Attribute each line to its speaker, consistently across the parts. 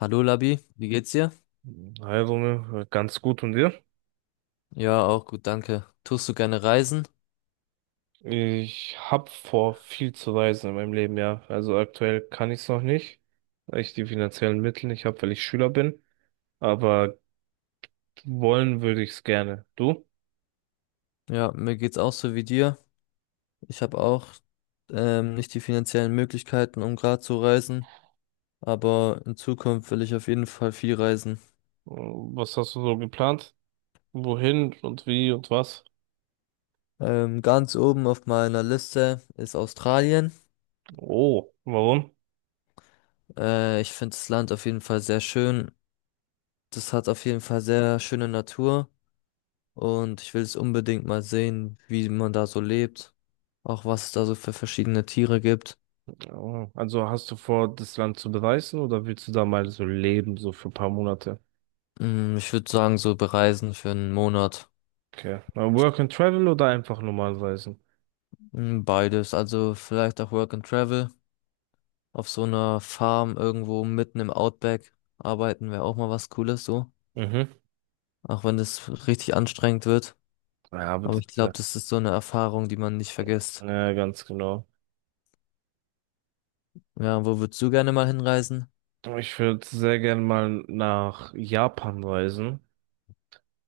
Speaker 1: Hallo Labi, wie geht's dir?
Speaker 2: Also, ne, ganz gut und dir?
Speaker 1: Ja, auch gut, danke. Tust du gerne reisen?
Speaker 2: Ich hab vor, viel zu reisen in meinem Leben, ja. Also aktuell kann ich es noch nicht, weil ich die finanziellen Mittel nicht habe, weil ich Schüler bin. Aber wollen würde ich es gerne. Du?
Speaker 1: Ja, mir geht's auch so wie dir. Ich habe auch nicht die finanziellen Möglichkeiten, um gerade zu reisen, aber in Zukunft will ich auf jeden Fall viel reisen.
Speaker 2: Was hast du so geplant? Wohin und wie und was?
Speaker 1: Ganz oben auf meiner Liste ist Australien.
Speaker 2: Oh, warum?
Speaker 1: Ich finde das Land auf jeden Fall sehr schön. Das hat auf jeden Fall sehr schöne Natur und ich will es unbedingt mal sehen, wie man da so lebt, auch was es da so für verschiedene Tiere gibt.
Speaker 2: Oh, also hast du vor, das Land zu bereisen oder willst du da mal so leben, so für ein paar Monate?
Speaker 1: Mm, ich würde sagen, so bereisen für einen Monat.
Speaker 2: Okay. Mal Work and Travel oder einfach normal reisen?
Speaker 1: Mm, beides. Also vielleicht auch Work and Travel. Auf so einer Farm irgendwo mitten im Outback arbeiten wäre auch mal was Cooles so.
Speaker 2: Mhm.
Speaker 1: Auch wenn das richtig anstrengend wird.
Speaker 2: Ja, aber
Speaker 1: Aber
Speaker 2: das,
Speaker 1: ich glaube, das ist so eine Erfahrung, die man nicht vergisst.
Speaker 2: ja, ganz genau.
Speaker 1: Ja, wo würdest du gerne mal hinreisen?
Speaker 2: Ich würde sehr gern mal nach Japan reisen,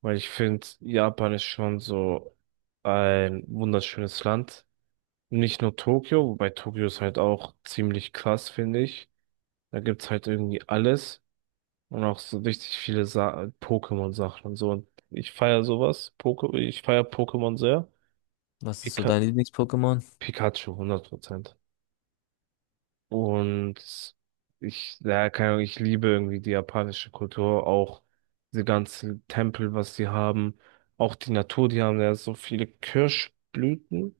Speaker 2: weil ich finde, Japan ist schon so ein wunderschönes Land. Nicht nur Tokio, wobei Tokio ist halt auch ziemlich krass, finde ich. Da gibt's halt irgendwie alles und auch so richtig viele Pokémon-Sachen und so. Und ich feiere sowas. Poke Ich feiere Pokémon sehr.
Speaker 1: Was ist so
Speaker 2: Pika
Speaker 1: dein Lieblings-Pokémon?
Speaker 2: Pikachu, 100%. Und ich, ja, keine Ahnung, ich liebe irgendwie die japanische Kultur, auch diese ganzen Tempel, was sie haben, auch die Natur, die haben ja so viele Kirschblüten.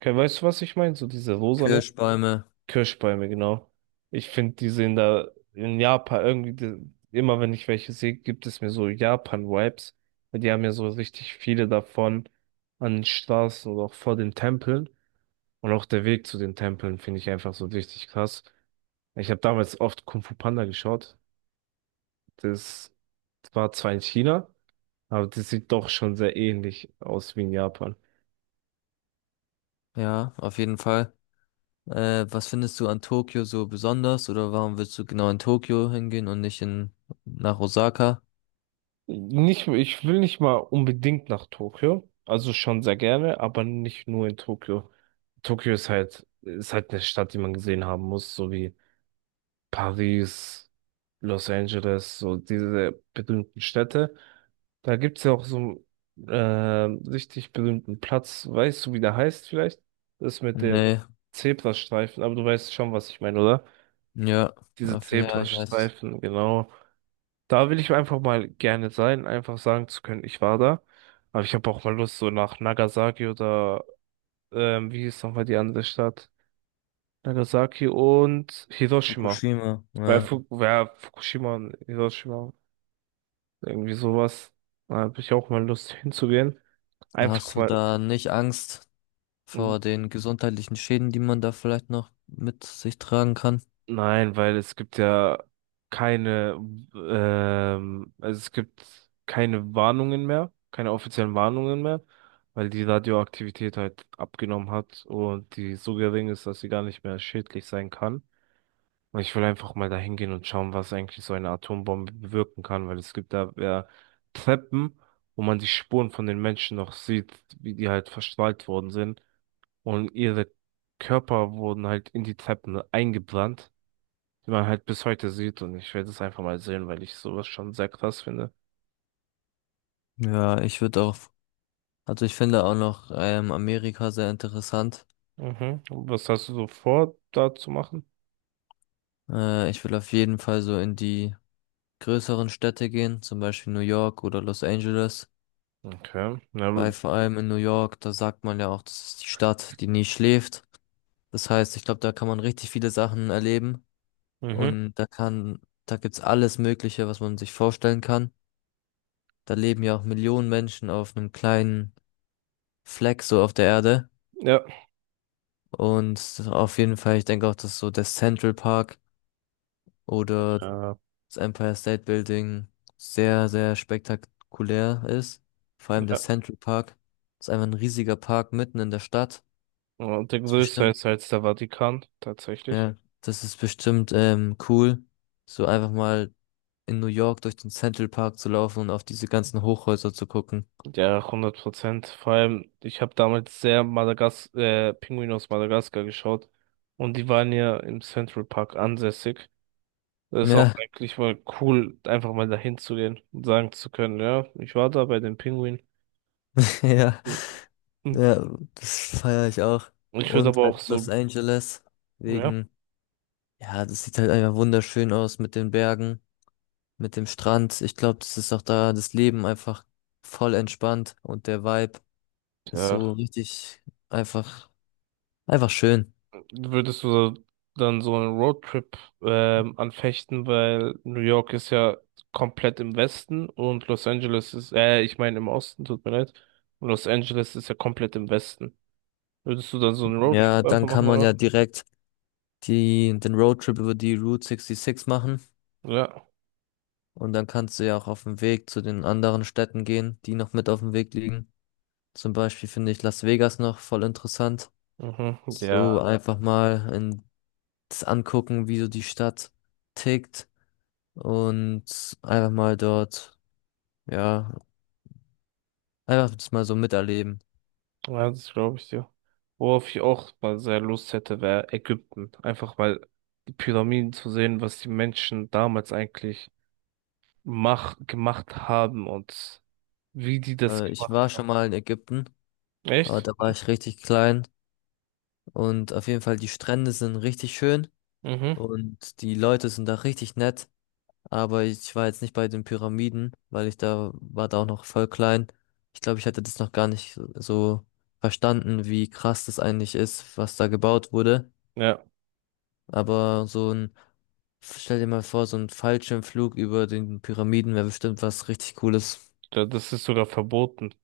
Speaker 2: Okay, weißt du, was ich meine? So diese rosane
Speaker 1: Kirschbäume.
Speaker 2: Kirschbäume, genau. Ich finde, die sehen da in Japan irgendwie, die, immer wenn ich welche sehe, gibt es mir so Japan-Vibes. Die haben ja so richtig viele davon an den Straßen oder auch vor den Tempeln. Und auch der Weg zu den Tempeln finde ich einfach so richtig krass. Ich habe damals oft Kung Fu Panda geschaut. Das war zwar in China, aber das sieht doch schon sehr ähnlich aus wie in Japan.
Speaker 1: Ja, auf jeden Fall. Was findest du an Tokio so besonders? Oder warum willst du genau in Tokio hingehen und nicht in, nach Osaka?
Speaker 2: Nicht, ich will nicht mal unbedingt nach Tokio. Also schon sehr gerne, aber nicht nur in Tokio. Tokio ist halt eine Stadt, die man gesehen haben muss, so wie Paris, Los Angeles, so diese berühmten Städte. Da gibt's ja auch so einen richtig berühmten Platz. Weißt du, wie der heißt vielleicht? Das mit den
Speaker 1: Nee.
Speaker 2: Zebrastreifen, aber du weißt schon, was ich meine, oder?
Speaker 1: Ja,
Speaker 2: Diese
Speaker 1: auf, ja, ich weiß.
Speaker 2: Zebrastreifen, genau. Da will ich einfach mal gerne sein, einfach sagen zu können, ich war da. Aber ich habe auch mal Lust, so nach Nagasaki oder wie hieß nochmal die andere Stadt? Nagasaki und Hiroshima.
Speaker 1: Fukushima,
Speaker 2: Weil, ja,
Speaker 1: ja.
Speaker 2: Fu ja, Fukushima und Hiroshima, irgendwie sowas. Da habe ich auch mal Lust hinzugehen.
Speaker 1: Hast
Speaker 2: Einfach
Speaker 1: du
Speaker 2: mal.
Speaker 1: da nicht Angst vor den gesundheitlichen Schäden, die man da vielleicht noch mit sich tragen kann?
Speaker 2: Nein, weil es gibt ja keine, also es gibt keine Warnungen mehr, keine offiziellen Warnungen mehr, weil die Radioaktivität halt abgenommen hat und die so gering ist, dass sie gar nicht mehr schädlich sein kann. Ich will einfach mal dahin gehen und schauen, was eigentlich so eine Atombombe bewirken kann, weil es gibt da ja Treppen, wo man die Spuren von den Menschen noch sieht, wie die halt verstrahlt worden sind. Und ihre Körper wurden halt in die Treppen eingebrannt, die man halt bis heute sieht. Und ich werde es einfach mal sehen, weil ich sowas schon sehr krass finde.
Speaker 1: Ja, ich würde auch, also ich finde auch noch Amerika sehr interessant.
Speaker 2: Mhm. Und was hast du so vor, da zu machen?
Speaker 1: Ich will auf jeden Fall so in die größeren Städte gehen, zum Beispiel New York oder Los Angeles.
Speaker 2: Okay. Na.
Speaker 1: Weil vor allem in New York, da sagt man ja auch, das ist die Stadt, die nie schläft. Das heißt, ich glaube, da kann man richtig viele Sachen erleben.
Speaker 2: Mhm.
Speaker 1: Und da kann, da gibt's alles Mögliche, was man sich vorstellen kann. Da leben ja auch Millionen Menschen auf einem kleinen Fleck so auf der Erde.
Speaker 2: Ja.
Speaker 1: Und auf jeden Fall, ich denke auch, dass so der Central Park oder
Speaker 2: Ja.
Speaker 1: das Empire State Building sehr, sehr spektakulär ist. Vor allem der
Speaker 2: Ja.
Speaker 1: Central Park ist einfach ein riesiger Park mitten in der Stadt.
Speaker 2: Und der
Speaker 1: Ist
Speaker 2: größte ist
Speaker 1: bestimmt,
Speaker 2: halt der Vatikan, tatsächlich.
Speaker 1: ja, das ist bestimmt cool, so einfach mal in New York durch den Central Park zu laufen und auf diese ganzen Hochhäuser zu gucken.
Speaker 2: Ja, 100%. Vor allem, ich habe damals sehr Madagas Pinguin aus Madagaskar geschaut und die waren ja im Central Park ansässig. Das ist auch
Speaker 1: Ja,
Speaker 2: eigentlich mal cool, einfach mal dahin zu gehen und sagen zu können, ja, ich war da bei den Pinguinen.
Speaker 1: ja, ja, das feiere ich auch.
Speaker 2: Ich würde
Speaker 1: Und
Speaker 2: aber
Speaker 1: halt
Speaker 2: auch
Speaker 1: Los
Speaker 2: so,
Speaker 1: Angeles,
Speaker 2: ja.
Speaker 1: wegen, ja, das sieht halt einfach wunderschön aus mit den Bergen, mit dem Strand. Ich glaube, das ist auch da das Leben einfach voll entspannt und der Vibe ist so
Speaker 2: Ja.
Speaker 1: richtig einfach, einfach schön.
Speaker 2: Würdest du dann so einen Roadtrip anfechten, weil New York ist ja komplett im Westen und Los Angeles ist, ich meine im Osten, tut mir leid. Und Los Angeles ist ja komplett im Westen. Würdest du dann so einen
Speaker 1: Ja,
Speaker 2: Roadtrip einfach
Speaker 1: dann
Speaker 2: machen
Speaker 1: kann
Speaker 2: mal
Speaker 1: man ja
Speaker 2: machen?
Speaker 1: direkt den Roadtrip über die Route 66 machen
Speaker 2: Ja.
Speaker 1: und dann kannst du ja auch auf dem Weg zu den anderen Städten gehen, die noch mit auf dem Weg liegen. Zum Beispiel finde ich Las Vegas noch voll interessant.
Speaker 2: Mhm. Ja.
Speaker 1: So einfach mal in, das angucken, wie so die Stadt tickt und einfach mal dort, ja, einfach das mal so miterleben.
Speaker 2: Ja, das glaube ich dir. Worauf ich auch mal sehr Lust hätte, wäre Ägypten. Einfach mal die Pyramiden zu sehen, was die Menschen damals eigentlich mach gemacht haben und wie die das
Speaker 1: Ich war
Speaker 2: gemacht
Speaker 1: schon
Speaker 2: haben.
Speaker 1: mal in Ägypten, aber
Speaker 2: Echt?
Speaker 1: da war ich richtig klein und auf jeden Fall die Strände sind richtig schön
Speaker 2: Mhm.
Speaker 1: und die Leute sind da richtig nett, aber ich war jetzt nicht bei den Pyramiden, weil ich da war da auch noch voll klein. Ich glaube, ich hatte das noch gar nicht so verstanden, wie krass das eigentlich ist, was da gebaut wurde.
Speaker 2: Ja,
Speaker 1: Aber so ein, stell dir mal vor, so ein Fallschirmflug über den Pyramiden wäre bestimmt was richtig Cooles.
Speaker 2: da- das ist sogar verboten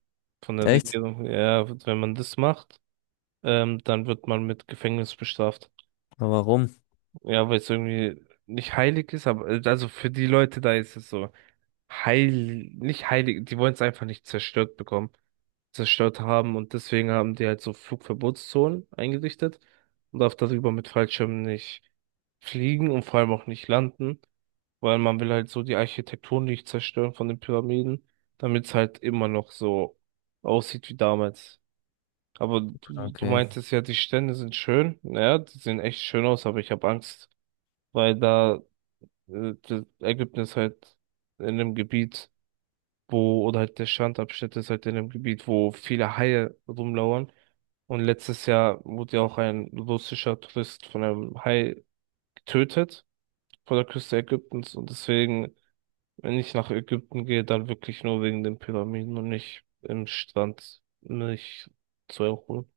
Speaker 2: von der
Speaker 1: Echt?
Speaker 2: Regierung. Ja, wenn man das macht, dann wird man mit Gefängnis bestraft.
Speaker 1: Aber warum?
Speaker 2: Ja, weil es irgendwie nicht heilig ist, aber also für die Leute da ist es so heil, nicht heilig, die wollen es einfach nicht zerstört bekommen, zerstört haben und deswegen haben die halt so Flugverbotszonen eingerichtet. Man darf darüber mit Fallschirmen nicht fliegen und vor allem auch nicht landen. Weil man will halt so die Architektur nicht zerstören von den Pyramiden, damit es halt immer noch so aussieht wie damals. Aber du, ja,
Speaker 1: Okay.
Speaker 2: meintest ja, die Stände sind schön. Ja, die sehen echt schön aus, aber ich habe Angst, weil da das Ägypten ist halt in einem Gebiet, wo, oder halt der Strandabschnitt ist halt in einem Gebiet, wo viele Haie rumlauern. Und letztes Jahr wurde ja auch ein russischer Tourist von einem Hai getötet vor der Küste Ägyptens und deswegen, wenn ich nach Ägypten gehe, dann wirklich nur wegen den Pyramiden und nicht im Strand mich zu erholen.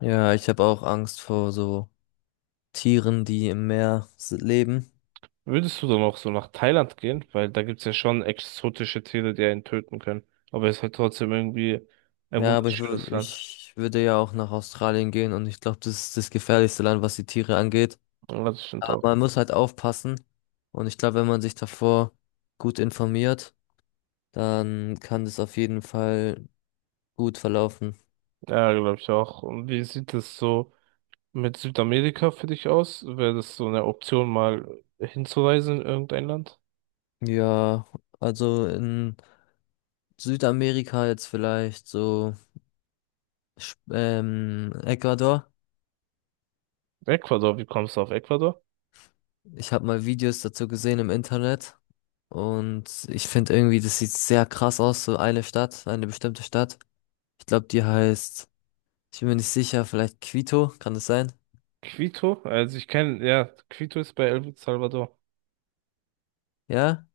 Speaker 1: Ja, ich habe auch Angst vor so Tieren, die im Meer leben.
Speaker 2: Würdest du dann auch so nach Thailand gehen? Weil da gibt's ja schon exotische Tiere, die einen töten können. Aber es ist halt trotzdem irgendwie ein
Speaker 1: Ja,
Speaker 2: wunderschönes Land.
Speaker 1: ich würde ja auch nach Australien gehen und ich glaube, das ist das gefährlichste Land, was die Tiere angeht.
Speaker 2: Ja, das stimmt
Speaker 1: Aber
Speaker 2: auch.
Speaker 1: man muss halt aufpassen und ich glaube, wenn man sich davor gut informiert, dann kann das auf jeden Fall gut verlaufen.
Speaker 2: Ja, glaube ich auch. Und wie sieht es so mit Südamerika für dich aus? Wäre das so eine Option, mal hinzureisen in irgendein Land?
Speaker 1: Ja, also in Südamerika jetzt vielleicht, so Ecuador.
Speaker 2: Ecuador, wie kommst du auf Ecuador?
Speaker 1: Ich habe mal Videos dazu gesehen im Internet und ich finde irgendwie, das sieht sehr krass aus, so eine Stadt, eine bestimmte Stadt. Ich glaube, die heißt, ich bin mir nicht sicher, vielleicht Quito, kann das sein?
Speaker 2: Quito? Also ich kenne, ja, Quito ist bei El Salvador.
Speaker 1: Ja?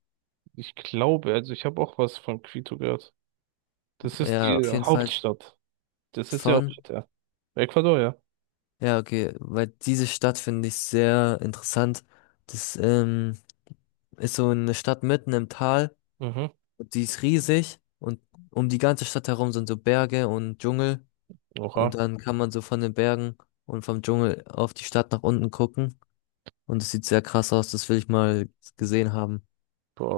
Speaker 2: Ich glaube, also ich habe auch was von Quito gehört. Das ist
Speaker 1: Ja,
Speaker 2: die
Speaker 1: auf jeden Fall
Speaker 2: Hauptstadt. Das ist die
Speaker 1: von.
Speaker 2: Hauptstadt, ja. Ecuador, ja.
Speaker 1: Ja, okay, weil diese Stadt finde ich sehr interessant. Das ist so eine Stadt mitten im Tal,
Speaker 2: Mhm.
Speaker 1: die ist riesig und um die ganze Stadt herum sind so Berge und Dschungel. Und
Speaker 2: Oha.
Speaker 1: dann kann man so von den Bergen und vom Dschungel auf die Stadt nach unten gucken. Und es sieht sehr krass aus, das will ich mal gesehen haben.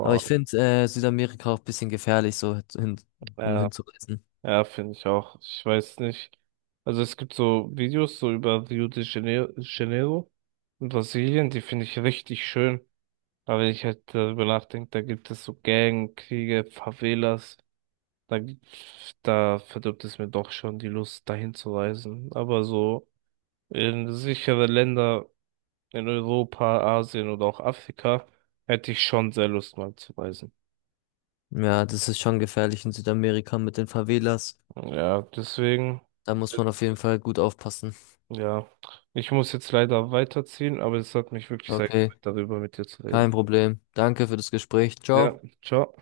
Speaker 1: Aber ich finde Südamerika auch ein bisschen gefährlich, um
Speaker 2: Ja,
Speaker 1: hinzureisen.
Speaker 2: ja, finde ich auch. Ich weiß nicht. Also es gibt so Videos so über Rio de Janeiro in Brasilien, die finde ich richtig schön. Aber wenn ich halt darüber nachdenke, da gibt es so Gangkriege, Favelas. Da, da verdirbt es mir doch schon die Lust, dahin zu reisen. Aber so in sichere Länder in Europa, Asien oder auch Afrika, hätte ich schon sehr Lust mal zu reisen.
Speaker 1: Ja, das ist schon gefährlich in Südamerika mit den Favelas.
Speaker 2: Ja, deswegen,
Speaker 1: Da muss man auf jeden Fall gut aufpassen.
Speaker 2: ja, ich muss jetzt leider weiterziehen, aber es hat mich wirklich sehr
Speaker 1: Okay,
Speaker 2: gefreut, darüber mit dir zu
Speaker 1: kein
Speaker 2: reden.
Speaker 1: Problem. Danke für das Gespräch. Ciao.
Speaker 2: Ja, ciao.